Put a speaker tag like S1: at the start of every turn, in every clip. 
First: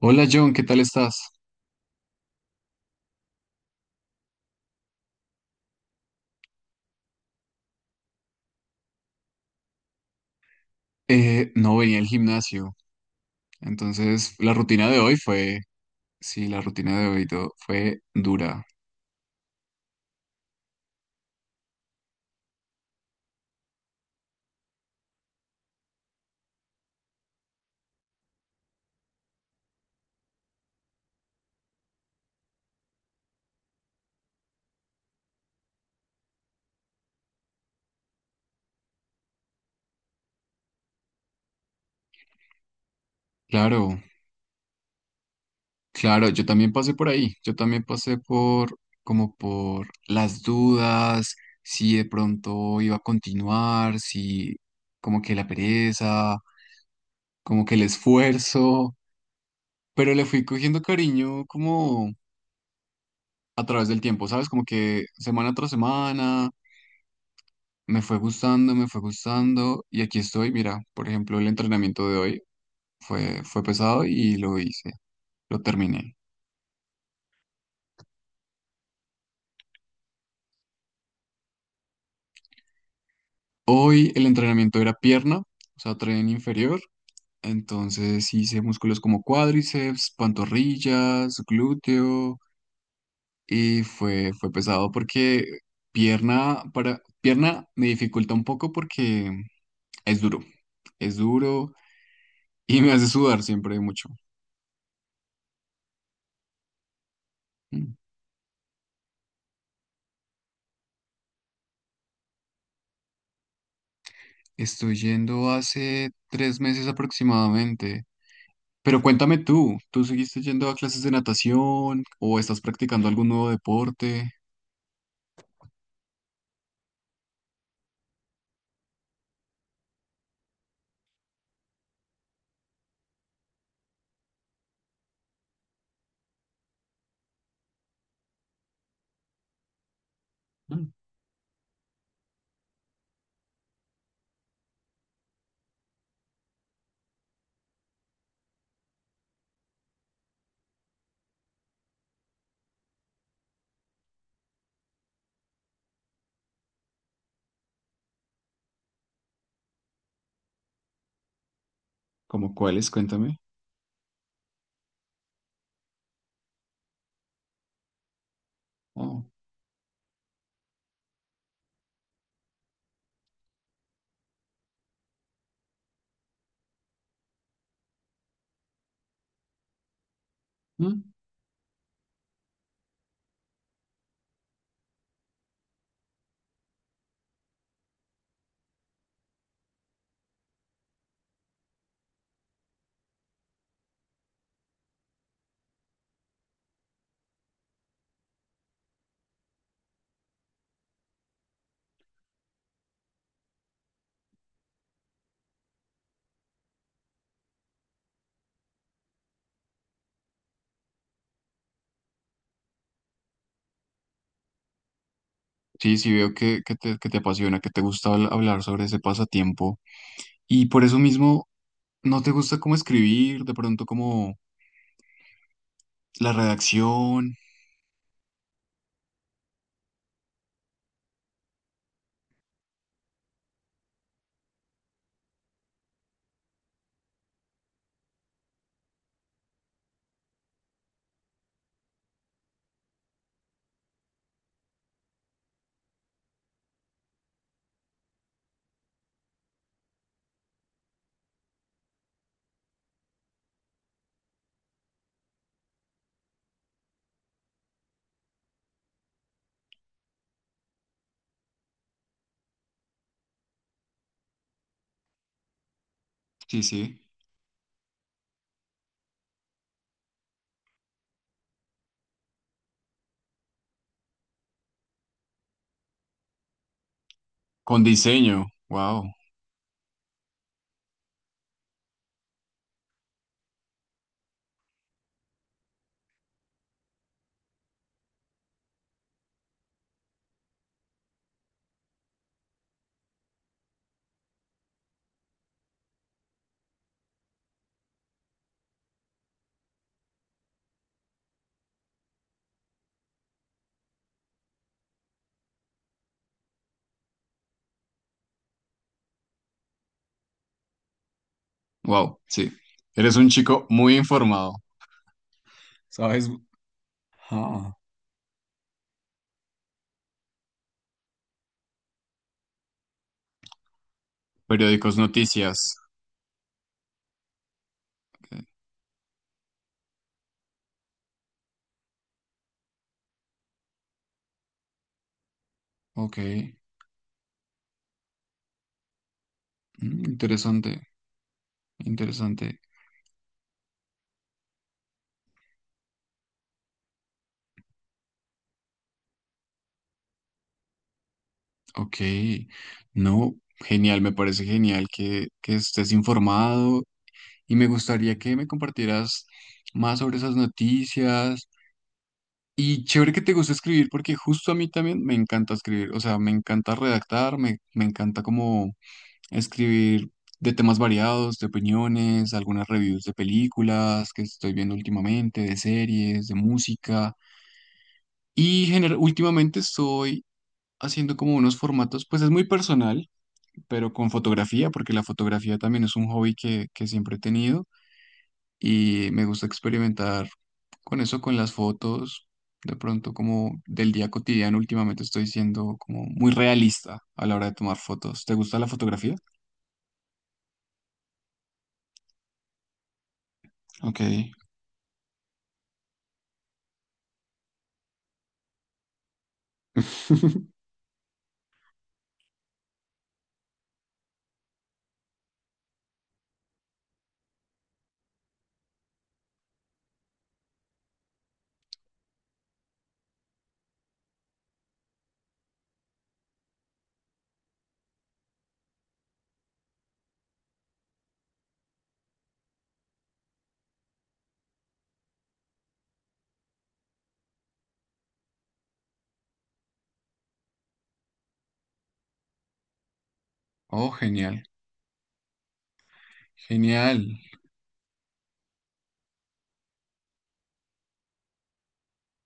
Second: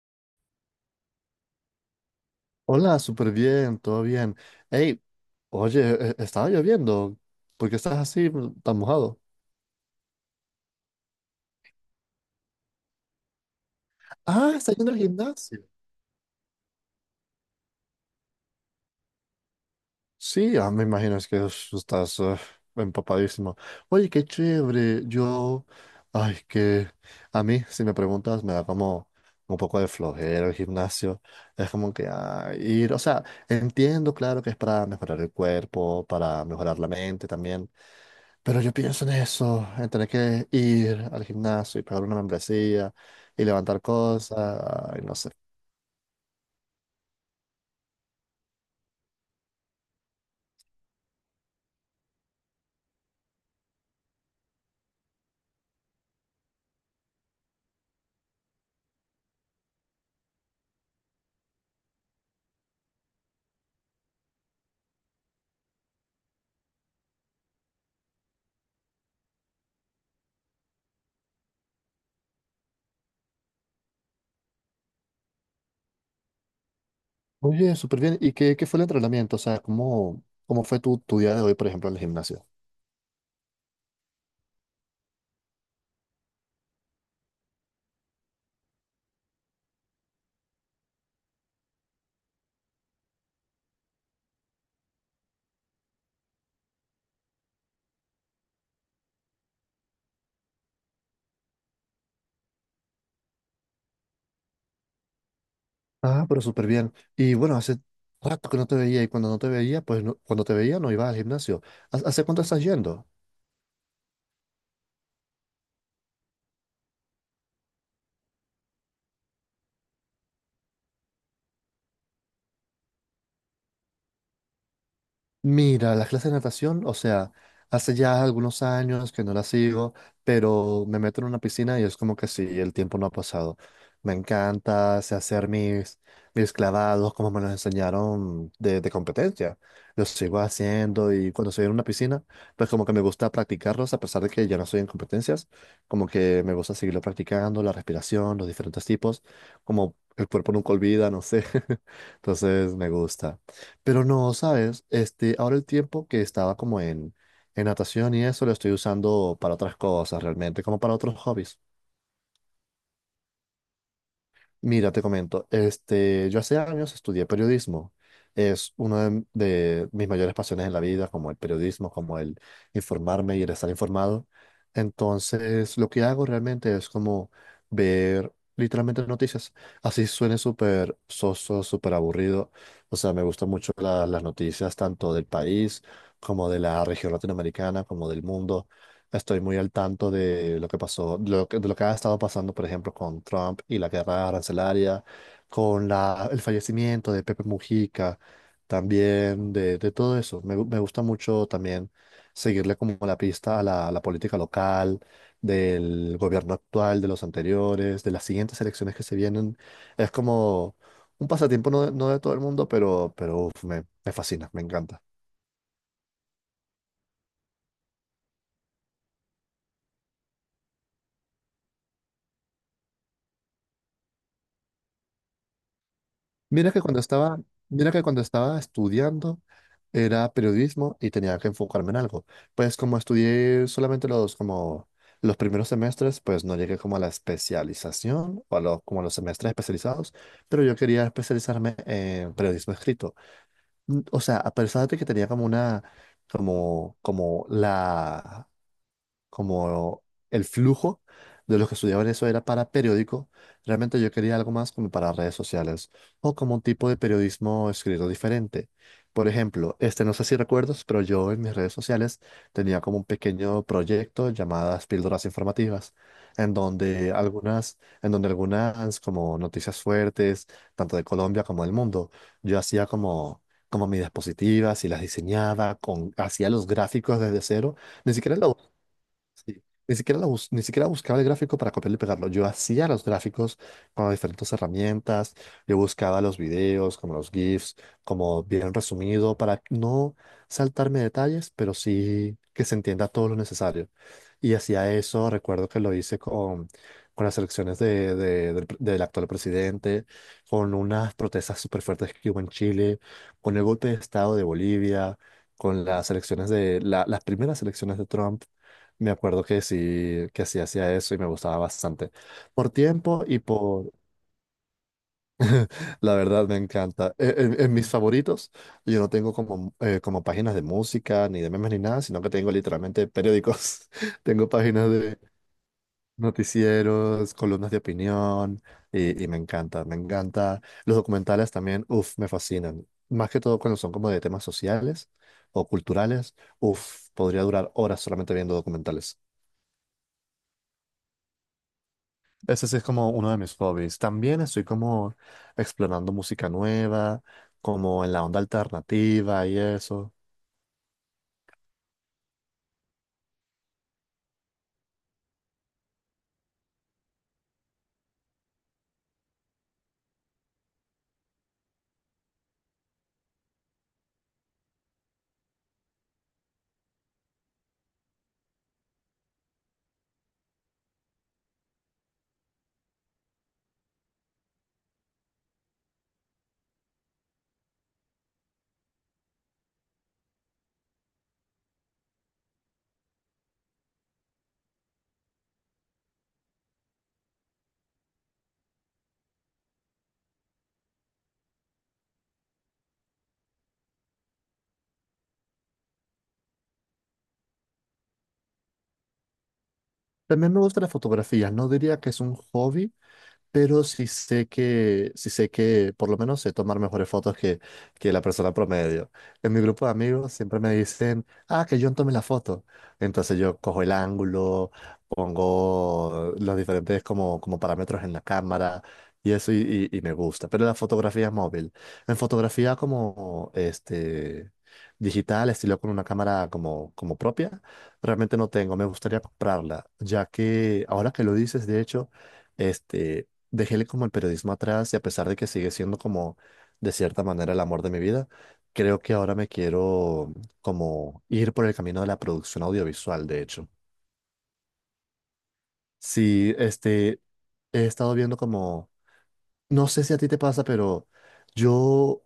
S1: Hola John, ¿qué tal estás?
S2: Hola, súper bien, todo bien. Hey, oye, estaba lloviendo. ¿Por qué estás así tan mojado?
S1: No venía al gimnasio, entonces la
S2: Ah, estás
S1: rutina
S2: yendo al
S1: de hoy
S2: gimnasio.
S1: sí, la rutina de hoy fue dura.
S2: Sí, ah, me imagino es que estás empapadísimo. Oye, qué chévere. Yo, ay, que a mí, si me preguntas, me da como un poco de flojera el gimnasio. Es como que ir, o sea, entiendo, claro, que es para mejorar el cuerpo, para mejorar la mente también. Pero yo pienso en eso, en tener que ir al gimnasio y pagar una membresía y levantar
S1: Claro,
S2: cosas, y no sé.
S1: claro, yo también pasé por ahí, yo también pasé por como por las dudas, si de pronto iba a continuar, si como que la pereza, como que el esfuerzo, pero le fui cogiendo cariño como a través del tiempo, ¿sabes? Como que semana tras semana. Me fue gustando y aquí estoy. Mira, por ejemplo, el entrenamiento de hoy fue pesado y lo hice, lo terminé.
S2: Oye, súper bien. ¿Y qué fue el entrenamiento? O sea, ¿cómo fue tu día de hoy, por ejemplo, en el gimnasio?
S1: Hoy el entrenamiento era pierna, o sea, tren inferior. Entonces hice músculos como cuádriceps, pantorrillas, glúteo y fue pesado porque pierna me dificulta un poco porque es duro, es duro y me hace sudar siempre mucho.
S2: Ah, pero súper bien. Y bueno, hace rato que no te veía y cuando no te veía, pues cuando te veía no ibas al gimnasio. ¿Hace cuánto estás yendo?
S1: Estoy yendo hace 3 meses aproximadamente. Pero cuéntame tú, ¿tú seguiste yendo a clases de natación o estás practicando algún nuevo deporte?
S2: Mira, las clases de natación, o sea, hace ya algunos años que no las sigo, pero me meto en una piscina y es como que sí, el tiempo no ha pasado. Me encanta, sé hacer mis clavados como me los enseñaron de competencia. Los sigo
S1: Mm.
S2: haciendo y cuando estoy en una piscina, pues como que me gusta practicarlos, a pesar de que ya no estoy en competencias, como que me gusta seguirlo practicando, la respiración, los diferentes tipos, como el cuerpo nunca olvida, no sé. Entonces me gusta. Pero no, ¿sabes? Este, ahora el tiempo que estaba como en natación y eso lo estoy usando para otras cosas realmente, como para otros hobbies.
S1: ¿Cómo cuáles? Cuéntame.
S2: Mira, te comento, este, yo hace años estudié periodismo. Es una de,
S1: Oh,
S2: de mis mayores pasiones en la vida, como el periodismo, como el informarme y el estar informado. Entonces, lo que hago realmente es como ver literalmente noticias. Así suene súper
S1: mm.
S2: soso, súper aburrido. O sea, me gustan mucho las noticias tanto del país como de la región latinoamericana, como del mundo. Estoy muy al tanto de lo que pasó, de lo que ha estado pasando, por ejemplo, con Trump y la guerra arancelaria, con el fallecimiento de Pepe Mujica, también de todo eso. Me gusta mucho también seguirle como la pista a a la política local, del gobierno actual, de los anteriores, de las siguientes elecciones que se vienen. Es como un pasatiempo no, de no de todo el mundo, pero uf, me fascina, me encanta.
S1: Sí, sí, veo que te apasiona, que te gusta hablar sobre ese pasatiempo. Y por eso mismo, ¿no te gusta cómo escribir? De pronto, como la
S2: Mira que cuando
S1: redacción.
S2: estaba, mira que cuando estaba estudiando era periodismo y tenía que enfocarme en algo. Pues como estudié solamente los como los primeros semestres, pues no llegué como a la especialización o a los como a los semestres especializados, pero yo quería especializarme en periodismo escrito. O sea, a pesar de que tenía como una como la como el flujo de los que estudiaban eso era para periódico, realmente yo quería algo más como para redes sociales o como un tipo de periodismo escrito diferente. Por ejemplo, este no sé si recuerdas, pero yo en mis redes sociales tenía como un pequeño proyecto llamadas píldoras informativas, en
S1: Sí, sí.
S2: donde algunas, en donde algunas como noticias fuertes, tanto de Colombia como del mundo, yo hacía como mis diapositivas y las diseñaba, hacía los gráficos desde cero,
S1: Con
S2: ni siquiera
S1: diseño.
S2: lo.
S1: Wow,
S2: Sí. Ni siquiera, ni siquiera buscaba el gráfico para copiarlo y pegarlo. Yo hacía los gráficos con diferentes herramientas. Yo buscaba los videos, como los GIFs, como bien resumido, para no saltarme detalles, pero sí que se entienda todo lo necesario. Y hacía eso, recuerdo que lo hice con las elecciones del actual presidente, con unas protestas súper fuertes que hubo en Chile, con el golpe de Estado de Bolivia, con las elecciones de las primeras elecciones de Trump. Me acuerdo que sí hacía eso y me gustaba bastante.
S1: wow, sí.
S2: Por
S1: Eres
S2: tiempo
S1: un
S2: y
S1: chico
S2: por.
S1: muy informado.
S2: La
S1: ¿Sabes?
S2: verdad me encanta. En
S1: Ah.
S2: mis favoritos, yo no tengo como, como páginas de música, ni de memes, ni nada, sino que tengo literalmente periódicos. Tengo páginas
S1: Periódicos,
S2: de
S1: noticias.
S2: noticieros, columnas de opinión y me encanta, me encanta. Los documentales también, uff, me fascinan. Más que todo cuando son como de temas sociales o
S1: Ok,
S2: culturales,
S1: mm,
S2: uff, podría durar horas solamente viendo documentales.
S1: interesante, interesante.
S2: Ese sí es como uno de mis hobbies. También estoy como explorando música nueva, como en la onda alternativa y eso.
S1: Ok, no, genial, me parece genial que estés informado y me gustaría que me compartieras más sobre esas noticias. Y chévere que te gusta escribir porque justo a mí también me encanta escribir, o sea, me encanta redactar, me encanta como escribir de temas variados, de opiniones, algunas reviews de películas que estoy viendo últimamente, de series, de música. Y últimamente estoy haciendo como unos formatos, pues es muy personal, pero con fotografía, porque la fotografía también es un hobby que siempre he tenido y me gusta experimentar con eso, con las fotos, de pronto como del día cotidiano, últimamente estoy siendo como muy realista a la hora de tomar fotos. ¿Te gusta la fotografía?
S2: También me gusta la fotografía. No diría que es un hobby, pero
S1: Ok.
S2: sí sé que por lo menos sé tomar mejores fotos que la persona promedio. En mi grupo de amigos siempre me dicen, ah, que yo tome la foto. Entonces yo cojo el ángulo, pongo los diferentes como parámetros en la cámara y eso y me gusta. Pero la fotografía móvil, en fotografía como este, digital, estilo con una cámara como propia, realmente no tengo, me gustaría comprarla, ya que ahora que lo dices, de hecho, este, dejé como el periodismo atrás y a pesar de que sigue siendo como de cierta manera el amor de mi vida, creo que ahora me quiero como ir por el camino de la producción audiovisual, de hecho.
S1: Oh, genial,
S2: Sí,
S1: genial.
S2: este, he estado viendo como, no sé si a ti te pasa, pero yo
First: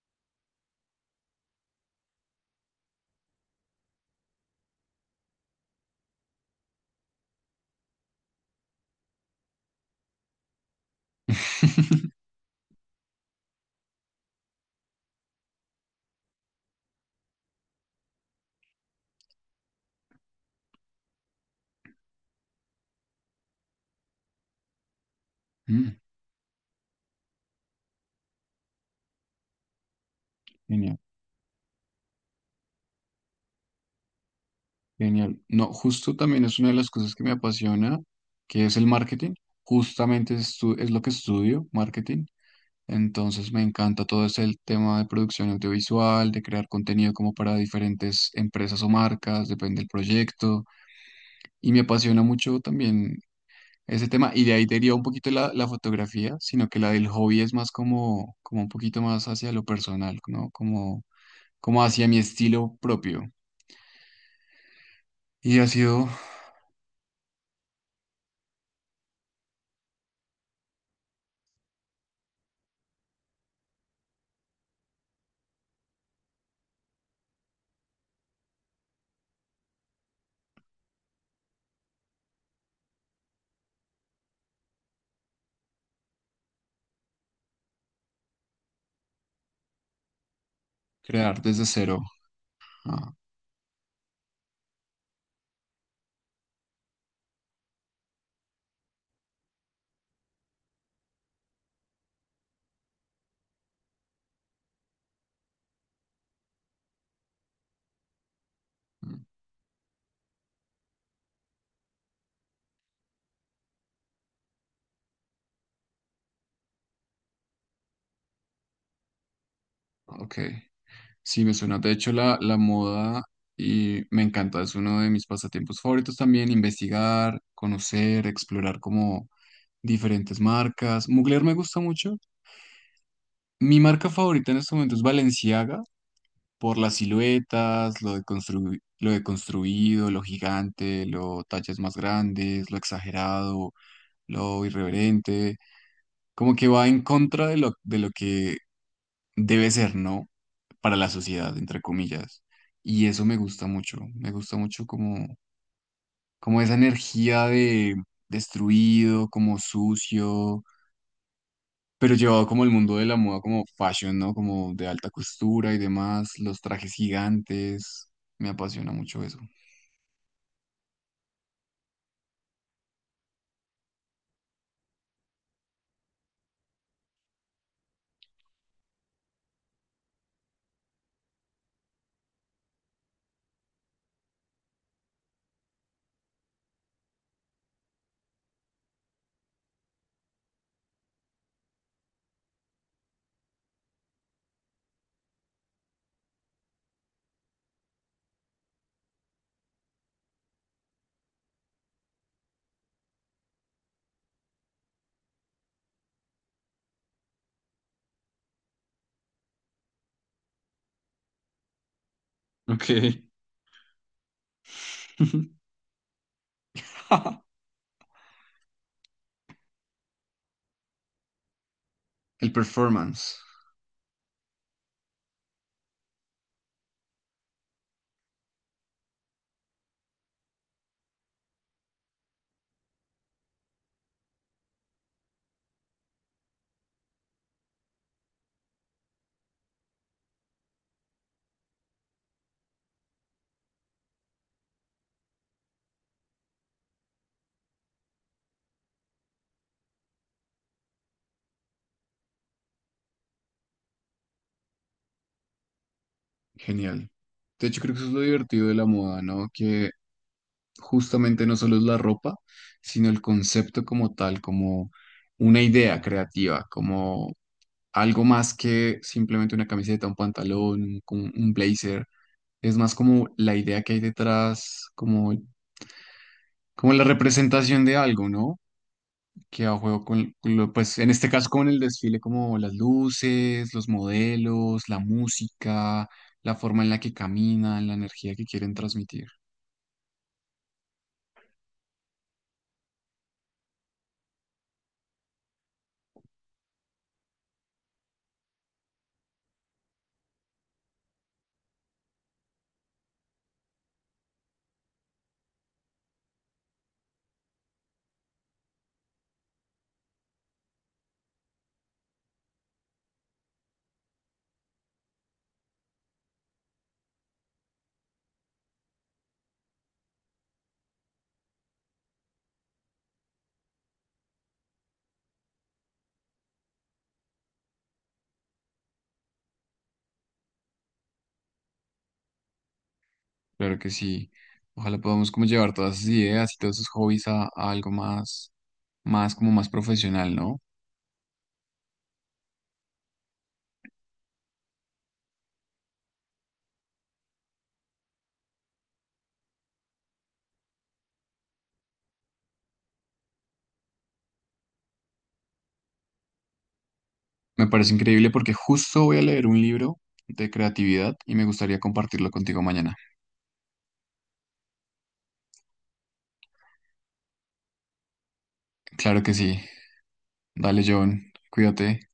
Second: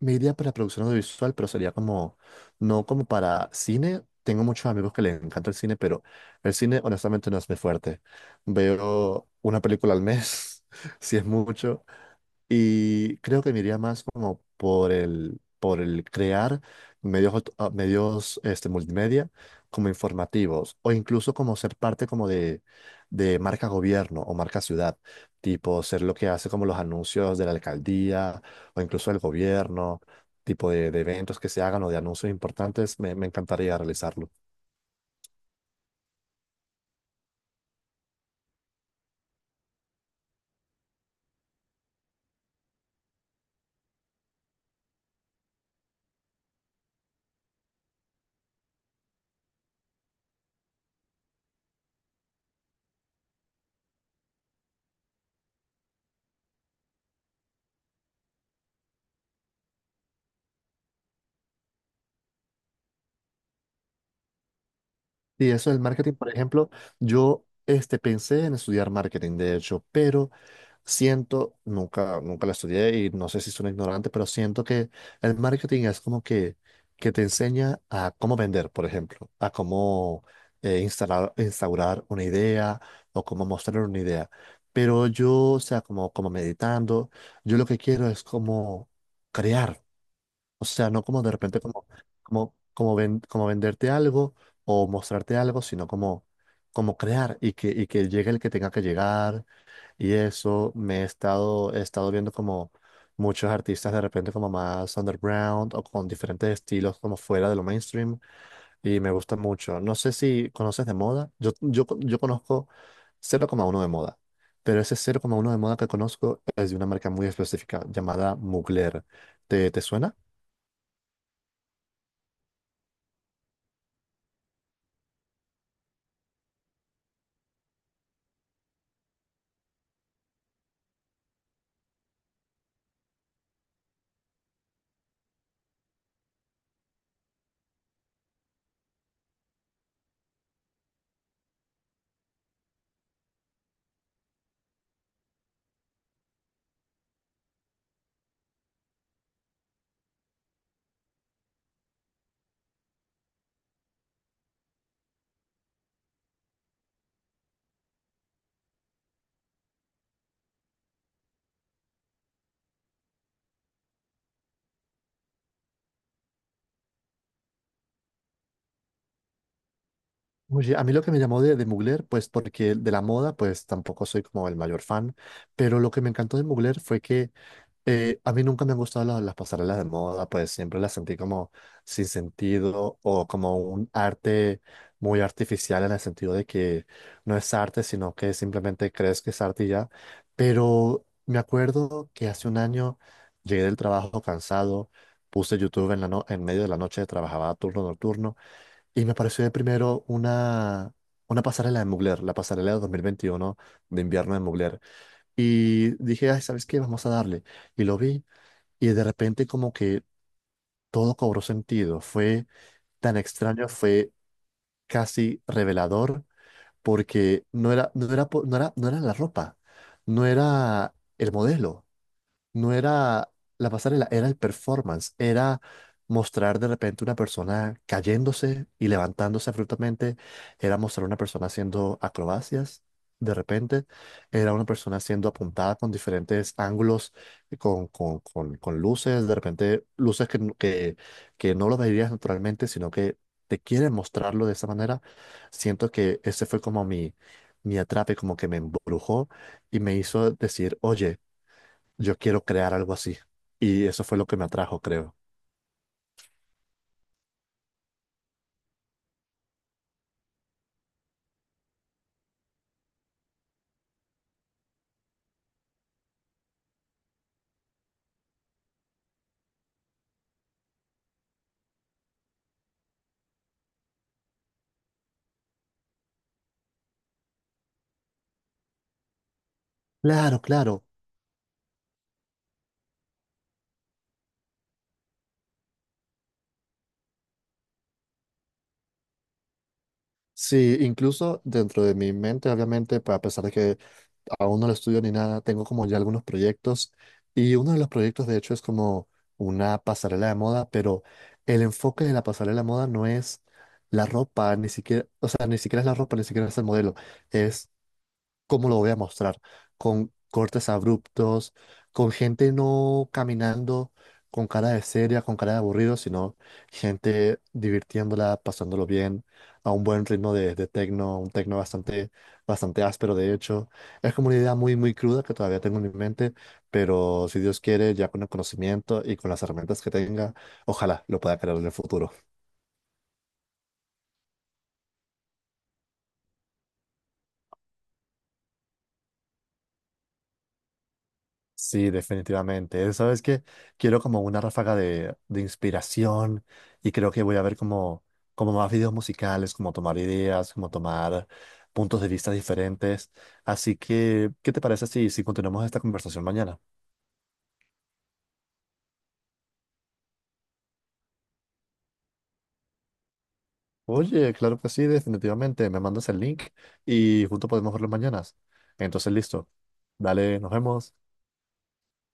S2: me iría para producción audiovisual, pero sería como, no como para cine. Tengo muchos amigos que les encanta el cine, pero el cine honestamente no es mi fuerte. Veo una película al mes, si es mucho. Y creo que me iría más como por el crear medios, medios este, multimedia como informativos o incluso como ser parte como de marca gobierno o marca ciudad, tipo
S1: Mm,
S2: ser lo que hace como los anuncios de la alcaldía o incluso el gobierno, tipo de,
S1: genial.
S2: de eventos que se hagan o de anuncios importantes, me encantaría realizarlo.
S1: Genial. No, justo también es una de las cosas que me apasiona, que es el marketing. Justamente es lo que estudio, marketing. Entonces me encanta todo ese tema de producción audiovisual, de crear contenido como para diferentes empresas o marcas, depende del proyecto. Y me apasiona mucho también ese tema. Y de ahí deriva un poquito la fotografía, sino que la del hobby es más como, como un poquito más hacia lo personal, ¿no? Como, como hacia mi estilo propio.
S2: Y
S1: Y ha
S2: eso del
S1: sido
S2: marketing, por ejemplo, yo este, pensé en estudiar marketing, de hecho, pero siento, nunca, nunca lo estudié y no sé si soy ignorante, pero siento que el marketing es como que te enseña a cómo vender, por ejemplo, a cómo instalar, instaurar una idea o cómo mostrar una idea. Pero yo, o sea, como meditando, yo lo que quiero es como crear. O sea, no como de
S1: crear
S2: repente
S1: desde
S2: como,
S1: cero.
S2: como, como,
S1: Ah.
S2: ven- como venderte algo o mostrarte algo, sino como crear y que llegue el que tenga que llegar. Y eso he estado viendo como muchos artistas de repente como más underground o con diferentes estilos como fuera de lo mainstream y me gusta mucho. No sé si conoces de moda. Yo conozco 0,1 de moda. Pero ese 0,1 de moda que conozco es de una marca muy específica llamada Mugler. ¿Te suena?
S1: Ok, sí me suena. De hecho, la moda y me encanta, es uno de mis pasatiempos favoritos también, investigar, conocer, explorar como diferentes marcas. Mugler me gusta mucho. Mi marca favorita en este momento es Balenciaga, por las siluetas, lo de lo de construido, lo gigante, lo tallas más grandes, lo exagerado, lo irreverente. Como que va en contra de lo que debe ser no para la sociedad, entre comillas. Y eso me gusta mucho como, como esa energía de destruido, como sucio, pero llevado como el mundo de la moda, como fashion, ¿no? Como de alta costura y demás, los trajes gigantes, me apasiona mucho eso.
S2: Oye, a mí lo que me llamó de Mugler, pues porque de la moda, pues tampoco soy como el mayor fan, pero lo que me encantó de Mugler fue que a mí nunca me han gustado las pasarelas de moda, pues siempre las sentí como sin sentido o como un arte muy artificial en el sentido de que no es arte, sino que simplemente crees que es arte y ya. Pero me acuerdo que hace un año llegué del trabajo cansado, puse YouTube en la no- en medio de la noche, trabajaba turno nocturno. Y me apareció de primero una pasarela de Mugler, la pasarela de 2021 de invierno de Mugler. Y dije, ay, ¿sabes qué? Vamos a darle. Y lo vi y de repente como que todo cobró sentido. Fue
S1: Ok.
S2: tan extraño, fue casi revelador porque no era, no era, po- no era, no era la ropa, no era el modelo.
S1: El
S2: No
S1: performance,
S2: era la pasarela, era el performance, era mostrar de repente una persona cayéndose y levantándose abruptamente, era mostrar una persona haciendo acrobacias. De repente, era una persona siendo apuntada con diferentes ángulos, con luces, de repente luces que no lo verías naturalmente, sino que te quieren mostrarlo de esa manera. Siento que ese fue como mi atrape, como que me embrujó y me hizo decir, oye, yo quiero crear algo así. Y eso fue lo que me atrajo, creo.
S1: genial. De hecho, creo que eso es lo divertido de la moda, ¿no? Que justamente no solo es la ropa, sino el concepto como tal, como una idea creativa, como algo más que simplemente una camiseta, un pantalón, un blazer. Es más como la idea que hay detrás, como, como la representación de algo, ¿no? Que a juego
S2: Claro,
S1: con lo-
S2: claro.
S1: pues en este caso con el desfile, como las luces, los modelos, la música, la forma en la que caminan, la energía que quieren transmitir.
S2: Sí, incluso dentro de mi mente, obviamente, a pesar de que aún no lo estudio ni nada, tengo como ya algunos proyectos. Y uno de los proyectos, de hecho, es como una pasarela de moda, pero el enfoque de la pasarela de moda no es la ropa, ni siquiera, o sea, ni siquiera es la ropa, ni siquiera es el modelo. Es cómo lo voy a mostrar, con cortes abruptos, con gente no caminando con cara de seria, con cara de aburrido, sino gente divirtiéndola, pasándolo bien, a un buen ritmo de tecno, un tecno bastante, bastante áspero, de hecho. Es como una idea muy, muy cruda que todavía tengo en mi mente, pero si Dios quiere, ya con el conocimiento y con las herramientas que tenga, ojalá lo pueda crear en el futuro.
S1: Claro que sí. Ojalá podamos como llevar todas esas ideas y todos esos hobbies a algo más, más como más profesional, ¿no?
S2: Sí, definitivamente. ¿Sabes qué? Quiero como una ráfaga de inspiración y creo que voy a ver como más videos musicales, como tomar ideas, como tomar puntos de vista diferentes. Así que, ¿qué te parece si continuamos esta conversación mañana?
S1: Me parece increíble porque justo voy a leer un libro de creatividad y me gustaría compartirlo contigo mañana.
S2: Oye, claro que sí, definitivamente. Me mandas el link y juntos podemos verlo mañana. Entonces,
S1: Claro que
S2: listo.
S1: sí.
S2: Dale, nos
S1: Dale,
S2: vemos.
S1: John. Cuídate.